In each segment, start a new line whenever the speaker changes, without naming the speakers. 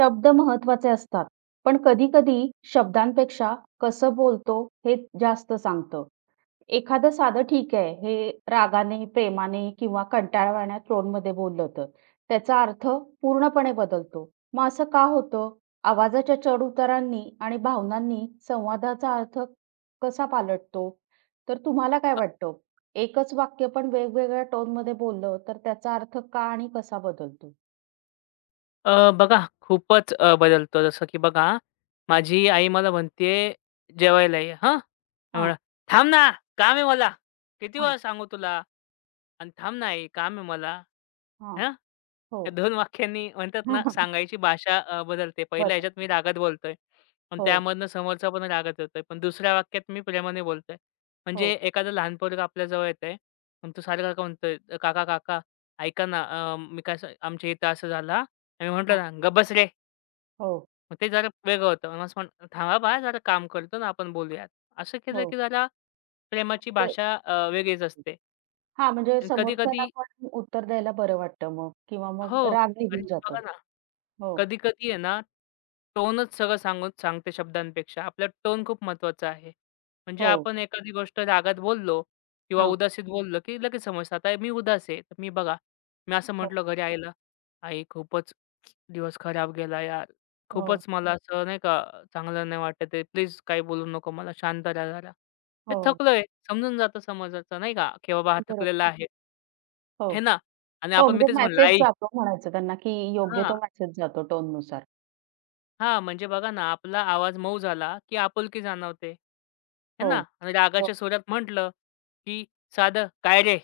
शब्द महत्त्वाचे असतात. पण कधी-कधी शब्दांपेक्षा कसं बोलतो हे जास्त सांगतं. एखादं साधं "ठीक आहे" हे रागाने, प्रेमाने किंवा कंटाळवाण्या टोनमध्ये बोललं तर त्याचा अर्थ पूर्णपणे बदलतो. मग असं का होतं? आवाजाच्या चढ-उतारांनी आणि भावनांनी संवादाचा अर्थ कसा पालटतो? तर तुम्हाला काय वाटतं? एकच वाक्य पण वेगवेगळ्या टोनमध्ये बोललं तर त्याचा अर्थ का आणि कसा बदलतो?
बघा खूपच बदलतो. जसं की बघा, माझी आई मला म्हणते, "जेवायला ये." हां. मी
हां,
म्हणलं, "थांब ना, काम आहे मला. किती
हां,
वेळा सांगू तुला? आणि थांब ना आई, काम आहे मला."
हां.
हां.
हो.
त्या 2 वाक्यांनी म्हणतात ना, सांगायची भाषा बदलते. पहिल्या ह्याच्यात मी
बदलतं.
रागात बोलतोय. पण
हो,
त्यामधनं समोरचा पण रागात येतोय. पण दुसऱ्या वाक्यात मी प्रेमाने बोलतोय. म्हणजे
हो,
एखादं लहान पोरगं आपल्याजवळ येतंय आणि तो सारखा का म्हणतोय, "काका, काका ऐका ना, मी काय असं आमच्या इथं असं झालं हां." म्हटलं
हां.
ना, "गप रे!"
हो,
मग ते जरा वेगळं होतं. मग म्हण "थांबा बाळा जरा काम करतो ना आपण बोलूयात." असं केलं
हो.
की जरा प्रेमाची
म्हणजे
भाषा वेगळीच असते.
हां, म्हणजे
आणि कधी-कधी
समोरच्याला पण उत्तर द्यायला बरं वाटतं मग किंवा मग
हो.
राग निघून
कारण की
जातो.
बघा ना
हो,
कधी-कधी आहे ना, टोनच सगळं सांगून सांगते शब्दांपेक्षा. आपला टोन खूप महत्त्वाचा आहे. म्हणजे
हो,
आपण एखादी गोष्ट रागात बोललो किंवा
हां,
उदासीत बोललो, की लगेच समजतं. आता मी उदास आहे. तर मी बघा, मी असं
हो,
म्हटलं घरी आईला, "आई खूपच दिवस खराब गेला यार.
हो,
खूपच मला असं नाही का चांगलं नाही वाटत आहे. प्लीज काही बोलू नको मला. शांत राहा जरा." "ए
हो,
थकलोय." समजून जातं समोरच्याचं नाही का, की बाबा हा
बरोबर.
थकलेला आहे.
हो,
हे ना? आणि
हो,
आपण मी
म्हणजे
तेच म्हणलं,
मेसेज
"आई."
जातो म्हणायचं त्यांना, की योग्य
हां.
तो मेसेज जातो टोननुसार.
हां, म्हणजे बघा ना, आपला आवाज मऊ झाला, की आपुलकी जाणवते. है
हो,
ना? आणि
हो,
रागाच्या सुरात म्हटलं, की साधं "काय रे?"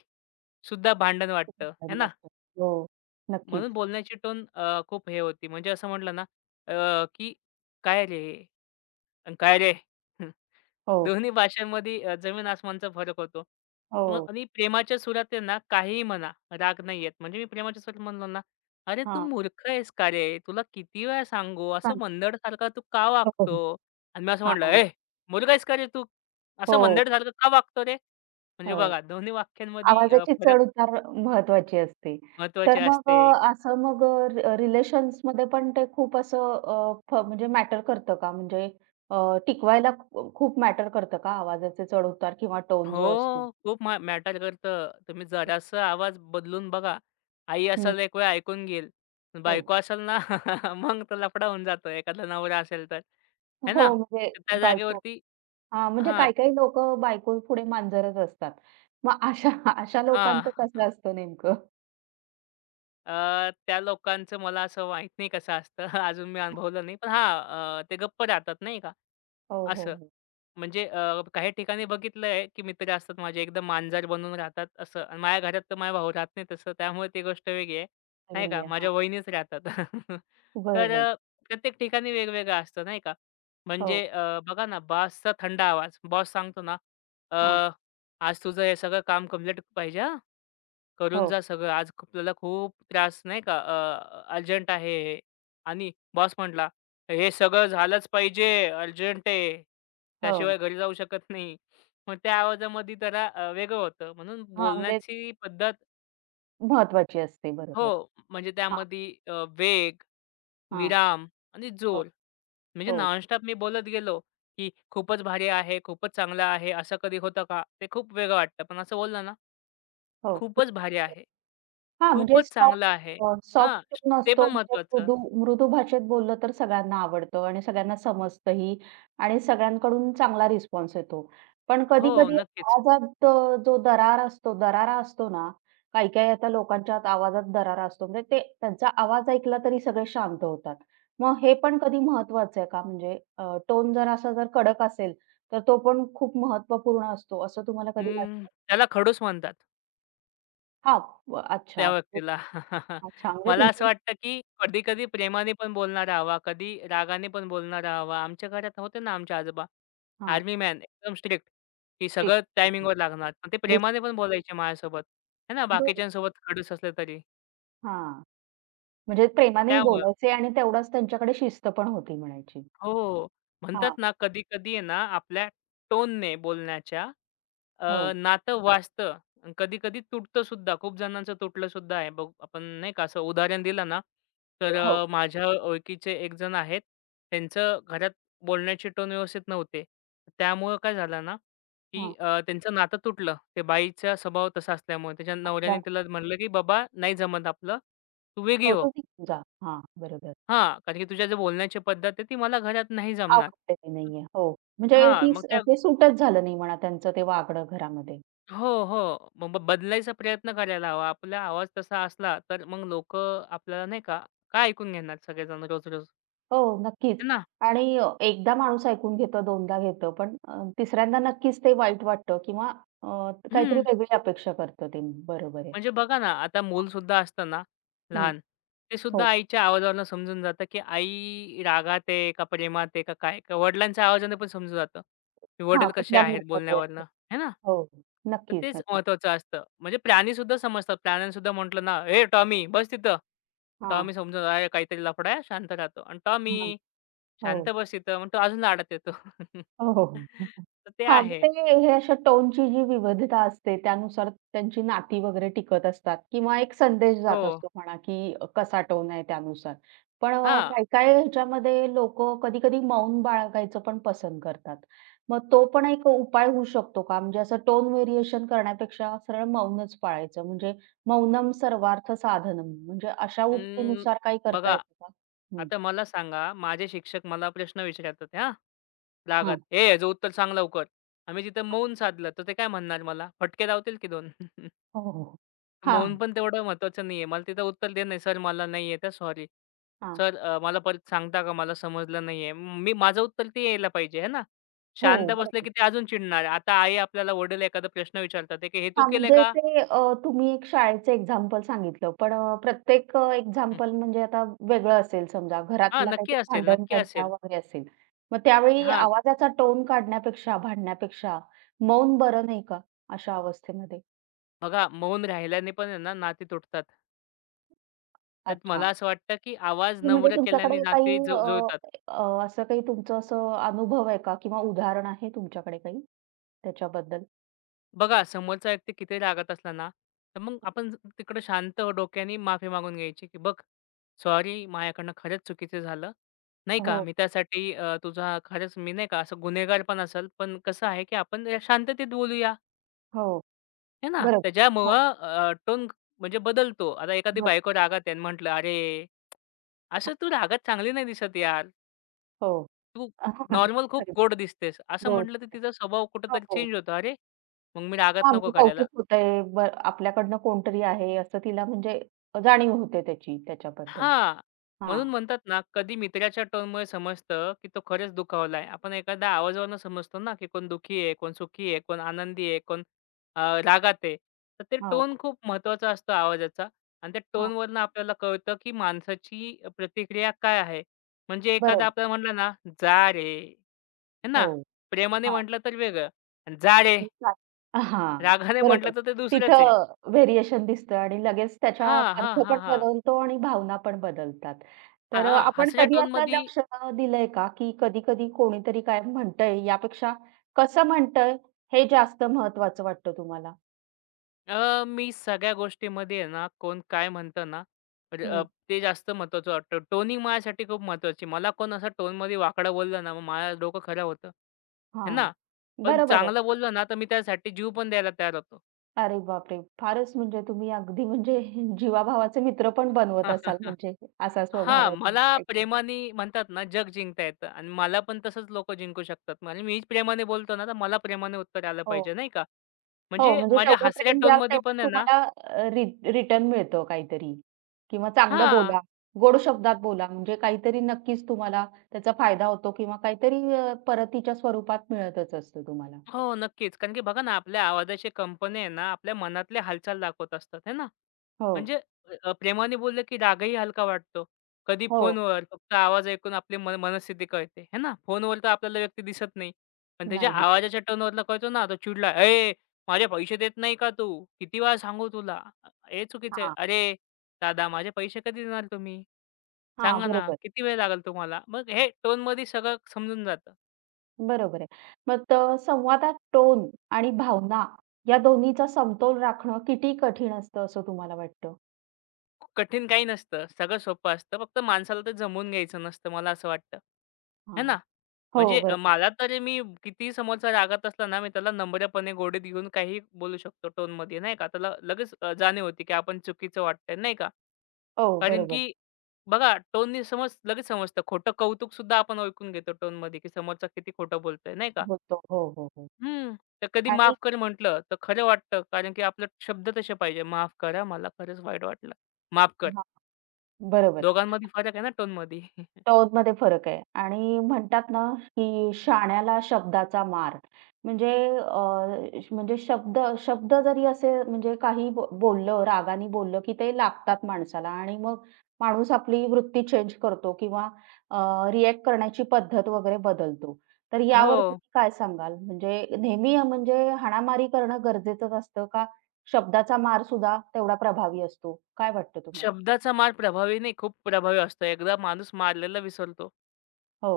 सुद्धा भांडण
खूप
वाटतं, है
छान
ना?
वाटतं. हो,
म्हणून
नक्कीच.
बोलण्याची टोन खूप हे होती. म्हणजे असं म्हटलं ना, की "काय रे?" अन् काय रे?
हो,
दोन्ही भाषांमध्ये जमीन आसमानचा फरक होतो. मग
हो,
आणि प्रेमाच्या सुरात आहे ना, काहीही म्हणा, राग नाही येत. म्हणजे मी प्रेमाच्या सुरात म्हणलो ना, "अरे तू
हां,
मूर्ख आहेस का रे? तुला किती वेळा सांगू? असं
सांग
मनधडसारखा तू का
हो, हो,
वागतो?" आणि मी असं म्हटलं,
हां,
"ए, मूर्ख आहेस का रे तू? असं
हो,
मनधडसारखं का वागतो रे?" म्हणजे
हो.
बघा, दोन्ही वाक्यांमध्ये
आवाजाची
फरक
चढ-उतार महत्त्वाची असते.
महत्त्वाचे
तर मग
असते.
असं मग रिलेशन्समध्ये पण ते खूप असं अ, फ म्हणजे मॅटर करतं का? म्हणजे टिकवायला खूप मॅटर करतं का आवाजाचे चढ-उतार किंवा टोन जो असतो?
हो, खूप मॅटर करतं. तुम्ही जरासा आवाज बदलून बघा. आई
हं.
असेल एक वेळ ऐकून घेईल.
हो.
बायको असेल ना, मग तो लफडा होऊन जातो एखादा नवरा असेल तर. है
हो,
ना?
म्हणजे
तर त्या
बायको
जागेवरती
हां, म्हणजे
हां,
काही-काही लोकं बायकोपुढे मांजरच असतात. मग अशा अशा लोकांचं
हां.
कसं असतं नेमकं?
त्या लोकांचं मला असं माहीत नाही कसं असतं. अजून मी अनुभवलं नाही. पण हां, ते गप्प राहतात नाही का
हो, हो,
असं.
हो.
म्हणजे काही ठिकाणी बघितलंय, की मित्र असतात माझे एकदम मांजर बनून राहतात असं आणि माझ्या घरात तर माझा भाऊ राहत नाही तसं. त्यामुळे ती गोष्ट वेगळी आहे, नाही
अगदी
का.
आहे. हां,
माझ्या वहिनीच राहतात. तर
बरोबर.
प्रत्येक ठिकाणी वेगवेगळं असतं, नाही का.
हो,
म्हणजे बघा ना बॉसचा थंड आवाज. बॉस सांगतो ना, "अ,
हां.
आज तुझं हे सगळं काम कंप्लीट पाहिजे करून
हो,
जा सगळं. आज आपल्याला खूप त्रास नाही का अर्जंट आहे हे. आणि बॉस म्हटला, "हे सगळं झालंच पाहिजे. अर्जंट आहे.
हो.
त्याशिवाय घरी जाऊ शकत नाही." मग त्या आवाजामध्ये जरा वेगळं होतं. म्हणून
हां, म्हणजे
बोलण्याची पद्धत
महत्त्वाची असते.
हो,
बरोबर.
म्हणजे
हां,
त्यामध्ये वेग,
हां.
विराम आणि
हो,
जोर. म्हणजे
हो,
नॉनस्टॉप मी बोलत गेलो, की "खूपच भारी आहे, खूपच चांगलं आहे." असं कधी होतं का? ते खूप वेगळं वाटतं. पण असं बोललं ना,
हो.
"खूपच भारी आहे."
हां, म्हणजे
खूपच
सॉफ्ट
चांगलं आहे. हां,
सॉफ्ट टोन
ते
असतो
पण
म्हणजे
महत्वाचं.
मृदू मृदू भाषेत बोललं तर सगळ्यांना आवडतं आणि सगळ्यांना समजतंही आणि सगळ्यांकडून चांगला रिस्पॉन्स येतो. पण
हो,
कधी-कधी
नक्कीच.
आवाजात जो दरारा असतो ना, काही-काही आता लोकांच्या आवाजात दरारा असतो. म्हणजे ते त्यांचा आवाज ऐकला तरी सगळे शांत होतात. मग हे पण कधी महत्वाचं आहे का? म्हणजे टोन जर असा जर कडक असेल, तर तो पण खूप महत्त्वपूर्ण असतो असं तुम्हाला कधी
अं,
वाटतं?
त्याला खडूस म्हणतात
हां, व
त्या
अच्छा.
व्यक्तीला.
अच्छा, म्हणजे
मला असं
तुमचं
वाटतं, की कधी-कधी प्रेमाने पण बोलणारा हवा, कधी रागाने पण बोलणारा हवा. आमच्या घरात होते ना आमचे आजोबा,
हां,
आर्मी मॅन एकदम स्ट्रिक्ट, की
ठीक.
सगळं
बरोबर.
टायमिंगवर लागणार. पण ते
डिस
प्रेमाने पण बोलायचे माझ्यासोबत, आहे ना,
बरं.
बाकीच्यांसोबत खडूस असले तरी.
हां, म्हणजे प्रेमानेही
त्यामुळं.
बोलायचे आणि तेवढाच त्यांच्याकडे शिस्त पण होती म्हणायची.
हो. म्हणतात
हां,
ना, कधी-कधी आहे ना, आपल्या टोनने बोलण्याच्या
हो,
नातं वाजतं कधी-कधी तुटतं सुद्धा. खूप जणांचं तुटलं सुद्धा आहे. बघ आपण नाही का असं उदाहरण दिलं ना, तर
हो,
माझ्या ओळखीचे एक जण आहेत. त्यांचं घरात बोलण्याची टोन व्यवस्थित नव्हते. त्यामुळं काय झालं ना, की
हां.
त्यांचं नातं तुटलं. ते बाईचा स्वभाव तसा असल्यामुळे. त्याच्या
असल्या
नवऱ्याने तिला म्हटलं, की "बाबा नाही जमत आपलं, तू वेगळी हो."
कौटुंबिक पूजा. हां, बरोबर.
हां, कारण की तुझ्या जे बोलण्याची पद्धत आहे ती मला घरात नाही जमणार.
आवडलेली नाहीये. हो, म्हणजे
हां,
ती
मग त्या
ते सूटच झालं नाही म्हणा त्यांचं ते वागणं घरामध्ये.
हो, हो. मग बदलायचा प्रयत्न करायला हवा. आपला आवाज तसा असला तर मग लोक आपल्याला नाही का, काय ऐकून घेणार सगळेजण रोज-रोज,
हो, नक्कीच.
है ना?
आणि एकदा माणूस ऐकून घेतं, दोनदा घेतं, पण तिसऱ्यांदा नक्कीच ते वाईट वाटतं किंवा अ, काहीतरी
हं.
वेगळी अपेक्षा करतं ते. बरोबर आहे.
म्हणजे बघा ना, आता मूलसुद्धा असतं ना
हं,
लहान, ते सुद्धा
हो.
आईच्या आवाजावरून समजून जातं, की आई रागात आहे का प्रेमात आहे का काय? का वडिलांच्या आवाजाने पण समजून जातं, की
हां,
वडील कसे
कुठल्या
आहेत
मूडमध्ये आहे.
बोलण्यावरनं, है ना?
हो,
तर
नक्कीच,
तेच
नक्कीच.
महत्त्वाचं असतं. म्हणजे प्राणीसुद्धा समजतात. प्राण्यांसुद्धा म्हटलं ना, "ए टॉमी बस तिथं."
हां,
टॉमी समजून जातो, "अरे काहीतरी लफडा आहे." शांत राहतो आणि
हां.
"टॉमी शांत
हो.
बस तिथं." मग तो अजून आडत येतो.
हो, हो, हो. हं, हं.
तर ते
हां, मग
आहे.
ते हे अशा टोनची जी विविधता असते त्यानुसार त्यांची नाती वगैरे टिकत असतात किंवा एक संदेश
हो.
जात असतो म्हणा, की कसा टोन आहे त्यानुसार. पण
हां.
काही-काही ह्याच्यामध्ये लोकं कधी-कधी मौन बाळगायचं पण पसंत करतात. मग तो पण एक उपाय होऊ शकतो का? म्हणजे असं टोन व्हेरिएशन करण्यापेक्षा सरळ मौनच पाळायचं म्हणजे मौनम सर्वार्थ साधनम म्हणजे अशा
अं,
उक्तीनुसार काही करता
बघा,
येतं का? हं.
आता मला सांगा, माझे शिक्षक मला प्रश्न विचारतात हां,
हां.
रागात, "ए, ह्याचं उत्तर सांग लवकर." आम्ही तिथं मौन साधलं, तर ते काय म्हणणार मला? फटके लावतील की 2.
हो, हो, हो. हां,
मौन पण तेवढं महत्त्वाचं नाहीये. मला तिथं उत्तर देत नाही, "सर, मला नाही येत सॉरी. सर, मला परत सांगता का? मला समजलं नाहीये." मी माझं उत्तर ते यायला पाहिजे, आहे ना?
हो,
शांत बसलं
बरोबर.
की ते अजून चिडणार. आता आई आपल्याला वडील एखादा प्रश्न विचारतात, ते की "हे तू
हां,
केलंय
म्हणजे
का?"
ते तुम्ही एक शाळेचं एक्झाम्पल सांगितलं. पण प्रत्येक एक्झाम्पल म्हणजे आता वेगळं असेल समजा
"हां,
घरातला
नक्की
काहीतरी
असेल, नक्की
भांडण-तंटा
असेल."
वगैरे असेल. मग त्यावेळी
"हां,
आवाजाचा टोन काढण्यापेक्षा, भांडण्यापेक्षा मौन बरं नाही का अशा अवस्थेमध्ये?
बघा मौन राहिल्याने पण आहे ना नाती तुटतात. तर
अच्छा.
मला असं वाटतं, की आवाज
की म्हणजे
नम्र केल्याने
तुमच्याकडे काही
नाती
अ,
जुळतात.
अ, असं काही तुमचं असं अनुभव आहे का किंवा उदाहरण आहे तुमच्याकडे काही त्याच्याबद्दल?
बघा समोरचा व्यक्ती किती रागात असला ना, तर मग आपण तिकडं शांत डोक्याने माफी मागून घ्यायची, की "बघ सॉरी माझ्याकडनं खरंच चुकीचं झालं. नाही का
हो,
मी त्यासाठी तुझा खरंच मी नाही का असं गुन्हेगार पण असेल, पण कसं आहे, की आपण या शांततेत बोलूया."
हो.
है ना?
बरोबर. हो,
त्याच्यामुळं टोन म्हणजे बदलतो. आता एखादी
बरं.
बायको रागात आहे म्हटलं, "अरे असं
हां,
तू रागात चांगली नाही दिसत यार.
हो.
तू नॉर्मल खूप
खरंच.
गोड दिसतेस. असं
गोड.
म्हटलं, तर तिचा स्वभाव
हो,
कुठेतरी
हो.
चेंज होतो. अरे, मग मी रागात
हां,
नको
म्हणजे
करायला.
कौतुक होतंय. ब आपल्याकडनं कोणतरी आहे असं तिला म्हणजे जाणीव होते त्याची त्याच्याबद्दल.
हां,
हां,
म्हणून म्हणतात ना, कधी मित्राच्या टोनमुळे समजतं, की तो खरंच दुखावलाय. आपण एखाद्या आवाजावरून समजतो ना, की कोण दुःखी आहे, कोण सुखी आहे, कोण आनंदी आहे, कोण रागात आहे. तर ते
हो,
टोन खूप महत्त्वाचा असतो आवाजाचा आणि त्या
हां,
टोनवरून आपल्याला कळतं, की माणसाची प्रतिक्रिया काय आहे. म्हणजे एखादा
बरोबर.
आपल्याला म्हटलं ना, "जा रे." आहे
हो,
ना? प्रेमाने
हां.
म्हटलं तर वेगळं आणि जा रे,
हां,
रागाने
बरोबर.
म्हटलं तर ते दुसरंच आहे.
तिथं व्हेरिएशन दिसतं आणि लगेच त्याच्या
हां, हां,
अर्थ
हां,
पण
हां.
बदलतो आणि भावना पण बदलतात. तर
हां,
आपण
हसऱ्या
कधी असं
टोनमध्ये
लक्ष दिलंय का, की कधी-कधी कोणीतरी काय म्हणतंय यापेक्षा कसं म्हणतंय हे जास्त महत्त्वाचं वाटतं तुम्हाला?
मी सगळ्या गोष्टीमध्ये आहे ना, कोण काय म्हणतं ना, र- अ,
हं,
ते जास्त महत्त्वाचं वाटतं. टोनिंग माझ्यासाठी खूप महत्त्वाची. मला कोण असं टोनमध्ये वाकडं बोललं ना, मग माझं डोकं खराब होतं. आहे
हां,
ना? पण
बरोबर
चांगलं
आहे.
बोललं ना, तर मी त्यासाठी जीव पण द्यायला तयार होतो.
अरे बापरे! फारच म्हणजे तुम्ही अगदी म्हणजे जीवाभावाचे मित्र पण बनवत असाल म्हणजे असा स्वभाव
हां,
आहे
मला
तुमचा एकदम.
प्रेमाने म्हणतात ना, जग जिंकता येतं आणि मला पण तसंच लोकं जिंकू शकतात आणि मीच प्रेमाने बोलतो ना, तर मला प्रेमाने उत्तर आलं
हो,
पाहिजे, नाही का?
हो
म्हणजे
म्हणजे
माझ्या
जेवढं
हसऱ्या
प्रेम द्याल
टोनमध्ये
तेवढं
पण आहे ना
तुम्हाला रिटर्न मिळतं काहीतरी किंवा चांगलं
हां,
बोला, गोड शब्दात बोला म्हणजे काहीतरी नक्कीच तुम्हाला त्याचा फायदा होतो किंवा काहीतरी परतीच्या स्वरूपात मिळतच असतं तुम्हाला.
हो, नक्कीच. कारण की बघा ना, आपल्या आवाजाच्या कंपन्या आहे ना, आपल्या मनातल्या हालचाल दाखवत असतात, है ना?
हो,
म्हणजे प्रेमाने बोललं की रागही हलका वाटतो. कधी
हो.
फोनवर फक्त आवाज ऐकून आपली मनस्थिती कळते, है ना? फोनवर तर आपल्याला व्यक्ती दिसत नाही. पण त्याच्या
नाही दिसत.
आवाजाच्या टोनवरनं कळतो ना, तो चिडला, "ए, माझे पैसे देत नाही का तू? किती वेळा सांगू तुला? हे चुकीचं आहे."
हां,
"अरे दादा, माझे पैसे कधी देणार तुम्ही?
हां.
सांगा ना,
बरोबर.
किती वेळ लागेल तुम्हाला?" मग हे टोनमध्ये सगळं समजून जातं.
बरोबर आहे. मग तर संवादात टोन आणि भावना या दोन्हीचा समतोल राखणं किती कठीण असतं असं तुम्हाला वाटतं?
खूप कठीण काही नसतं. सगळं सोपं असतं. फक्त माणसाला ते जमवून घ्यायचं नसतं, मला असं वाटतं. है
हां.
ना?
हो,
म्हणजे
बरोबर.
मला तरी मी कितीही समोरचा रागात असला ना, मी त्याला नम्रपणे गोडीत घेऊन काहीही बोलू शकतो टोनमध्ये, नाही का? त्याला लगेच जाणीव होती, की आपण चुकीचं वाटतंय, नाही का?
हो,
कारण
बरोबर.
की बघा टोननी समज लगेच समजतं. खोटं कौतुकसुद्धा आपण ऐकून घेतो टोनमध्ये, की समोरचा किती खोटं बोलतोय, नाही का?
बोलतो. हो, हो, हो.
हं. तर कधी
आणि
माफ कर म्हटलं, तर खरं वाटतं. कारण की आपले शब्द तसे पाहिजे, "माफ करा, मला खरंच वाईट वाटलं. माफ कर."
हां, बरोबर.
दोघांमध्ये फरक आहे ना टोन टोनमध्ये.
टोनमध्ये फरक आहे आणि म्हणतात ना, की "शाण्याला शब्दाचा मार." म्हणजे अ, म्हणजे शब्द शब्द जरी असे म्हणजे काही बोललं, रागाने बोललं, की ते लागतात माणसाला आणि मग माणूस आपली वृत्ती चेंज करतो किंवा अ, रिएक्ट करण्याची पद्धत वगैरे बदलतो. तर
हो.
यावर तुम्ही काय सांगाल? म्हणजे नेहमी म्हणजे हाणामारी करणं गरजेचंच असतं का? शब्दाचा मारसुद्धा तेवढा प्रभावी असतो? काय वाटतं तुम्हाला?
शब्दाचा मार प्रभावी नाही, खूप प्रभावी असतो. एकदा माणूस मारलेला विसरतो.
हो.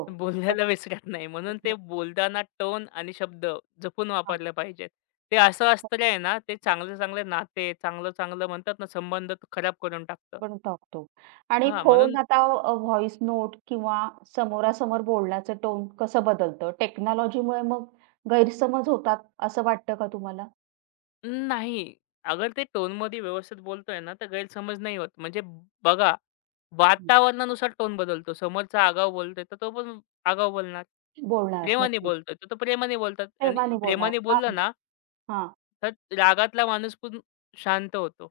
पण
बोललेला विसरत नाही. म्हणून ते
दुसरं
बोलताना टोन आणि शब्द जपून
हां.
वापरले पाहिजेत. ते असं अस्त्र आहे ना, ते चांगले-चांगले नाते, चांगलं-चांगलं म्हणतात ना, संबंध तो खराब करून टाकतं.
पण टाकतो आणि
हां, म्हणून
फोन आता व्हॉईस नोट किंवा समोरासमोर बोलण्याचं टोन कसं बदलतं? टेक्नॉलॉजीमुळे मग गैरसमज होतात असं वाटतं का तुम्हाला?
नाही. अगर ते टोनमध्ये व्यवस्थित बोलतोय ना, तर गैरसमज नाही होत. म्हणजे बघा,
हं.
वातावरणानुसार टोन बदलतो. समोरचा आगाऊ बोलतोय, तर तो पण आगाऊ बोलणार.
बोलणार
प्रेमाने
नक्की.
बोलतोय, तर तो प्रेमाने बोलतात आणि
प्रेमाने बोलणार.
प्रेमाने
हां,
बोललं
म्हणजे
ना,
हां,
तर रागातला माणूस पण शांत होतो.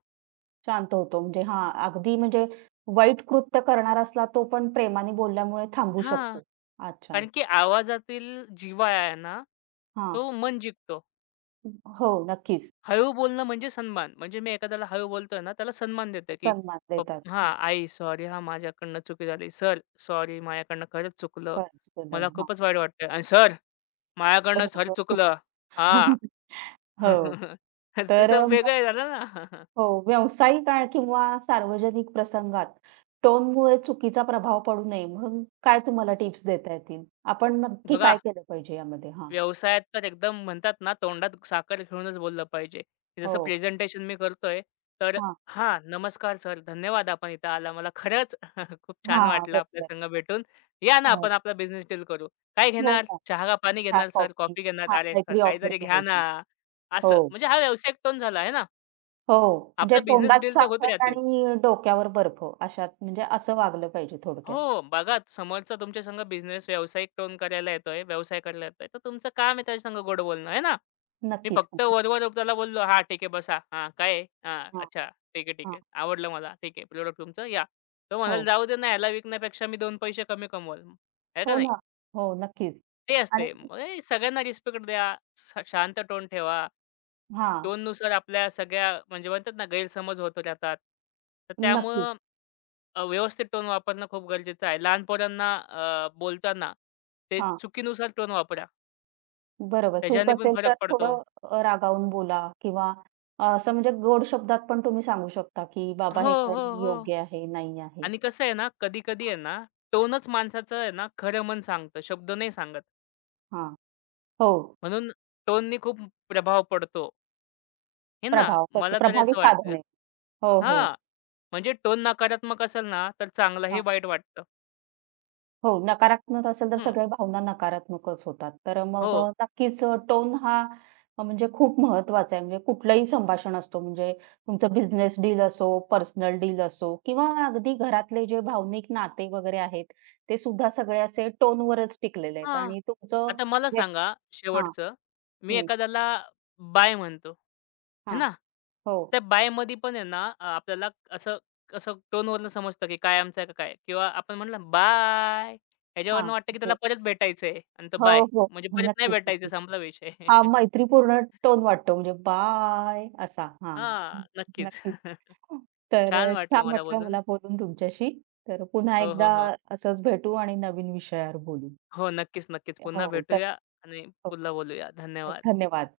शांत होतो. म्हणजे हां, अगदी म्हणजे वाईट कृत्य करणार असला तो पण प्रेमाने बोलल्यामुळे थांबू
हां.
शकतो. अच्छा.
कारण की आवाजातील जिव्हाळा आहे ना,
हां.
तो मन जिंकतो.
हो, नक्कीच.
हळू बोलणं म्हणजे सन्मान. म्हणजे मी एखाद्याला हळू बोलतोय ना, त्याला सन्मान देतो, की
सन्मान देतात. हां.
हां, "आई सॉरी हां, माझ्याकडनं चुकी झाली. सर सॉरी माझ्याकडनं खरंच चुकलं.
बरं.
मला
केलं. हां.
खूपच वाईट वाटतंय आणि सर माझ्याकडनं
हो.
सर चुकलं.
हो.
हां."
हो. तर
त्याचं
अ,
वेगळं झालं ना.
हो, व्यावसायिक आ किंवा सार्वजनिक प्रसंगात टोनमुळे चुकीचा प्रभाव पडू नये म्हणून काय तुम्हाला टिप्स देता येतील? आपण नक्की
बघा
काय केलं पाहिजे यामध्ये? हां.
व्यवसायात तर एकदम म्हणतात ना, तोंडात साखर घेऊनच बोललं पाहिजे. जसं
हो.
प्रेझेंटेशन मी करतोय, तर
हां.
"हां, नमस्कार सर. धन्यवाद आपण इथं आला. मला खरंच खूप छान
हां,
वाटलं आपल्या
बरोबर.
संग भेटून. या ना,
हां.
आपण आपला बिझनेस डील करू. काय
हो
घेणार?
ना.
चहा का पाणी
चहा,
घेणार सर?
कॉफी.
कॉफी घेणार?
हां,
अरे सर,
काहीतरी ऑफर
काहीतरी घ्या ना."
करायची. हो,
असं. म्हणजे हा व्यावसायिक टोन झाला आहे ना.
हो. म्हणजे
आपला बिझनेस
तोंडात
डील तर होत
साखर
राहतील.
आणि डोक्यावर बर्फ अशात म्हणजे असं वागलं पाहिजे थोडक्यात.
हो, बघा समोरचा तुमच्या संग बिझनेस व्यावसायिक टोन करायला येतोय, व्यवसाय करायला येतोय, तर तुमचं काम आहे त्याच्या संग गोड बोलणं, आहे ना? मी
नक्कीच,
फक्त
नक्कीच.
वर-वर त्याला बोललो, "हां, ठीक आहे, बसा. हां, काय आहे? हां,
हां,
अच्छा, ठीक आहे, ठीक
हां.
आहे. आवडलं मला. ठीक आहे, प्रॉडक्ट तुमचं, या." तो म्हणाला,
हो.
"जाऊ दे ना, ह्याला विकण्यापेक्षा मी 2 पैसे कमी कमवल." आहे का
हो
नाही?
ना. हो, नक्कीच.
ते
आणि
असते. मग हे सगळ्यांना रिस्पेक्ट द्या, शांत टोन ठेवा.
हां,
टोननुसार आपल्या सगळ्या म्हणजे म्हणतात ना, गैरसमज होत राहतात. तर
नक्कीच.
त्यामुळं व्यवस्थित टोन वापरणं खूप गरजेचं आहे. लहान पोरांना बोलताना ते
हां.
चुकीनुसार टोन वापरा.
बरोबर. चूक
त्याच्याने पण
असेल
फरक
तर
पडतो.
थोडं रागावून बोला किंवा असं म्हणजे गोड शब्दात पण तुम्ही सांगू शकता, की "बाबा
हो,
हे
हो,
करणं
हो.
योग्य आहे, नाही आहे."
आणि कसं आहे ना, कधी-कधी आहे
हां.
ना, टोनच माणसाचं आहे ना, खरं मन सांगतं. शब्द नाही सांगत.
हो.
म्हणून टोननी खूप प्रभाव पडतो. हे ना,
प्रभाव.
मला तरी
प्रभावी
असं वाटतं.
साधने. हो, हो.
हां, म्हणजे टोन नकारात्मक असेल ना, तर चांगलंही वाईट वाटतं.
हो, नकारात्मक असेल तर
हं,
सगळ्या भावना नकारात्मकच होतात. तर
हो.
मग अ, नक्कीच टोन हा म्हणजे खूप महत्त्वाचा आहे. म्हणजे कुठलंही संभाषण असतो म्हणजे तुमचं बिझनेस डील असो, पर्सनल डील असो किंवा अगदी घरातले जे भावनिक नाते वगैरे आहेत, ते सुद्धा सगळे असे टोनवरच टिकलेले आहेत
हां.
आणि तुमचं
आता मला
व्यक्
सांगा
हां,
शेवटचं, मी
हं,
एखाद्याला बाय म्हणतो, है
हां,
ना?
हो,
त्या बायमध्ये पण आहे ना आपल्याला असं असं टोनवरनं समजतं, की कायमचं आहे का काय? किंवा आपण म्हटलं बाय
हां,
ह्याच्यावरनं वाटतं, की त्याला
ते
परत भेटायचंय आणि तो
हो,
बाय
हो.
म्हणजे परत नाही
नक्कीच,
भेटायचं
नक्कीच.
संपला विषय.
हा मैत्रीपूर्ण टोन वाटतो म्हणजे बाय असा. हां,
हां, नक्कीच.
नक्कीच. तर
छान
अ,
वाटलं
छान
मला
वाटलं
बोलून.
मला बोलून तुमच्याशी. तर पुन्हा
हो, हो,
एकदा
हो.
असंच भेटू आणि नवीन विषयावर बोलू.
हो, नक्कीच, नक्कीच. पुन्हा
हो, तर
भेटूया आणि
हो,
पुन्हा बोलूया. धन्यवाद.
धन्यवाद.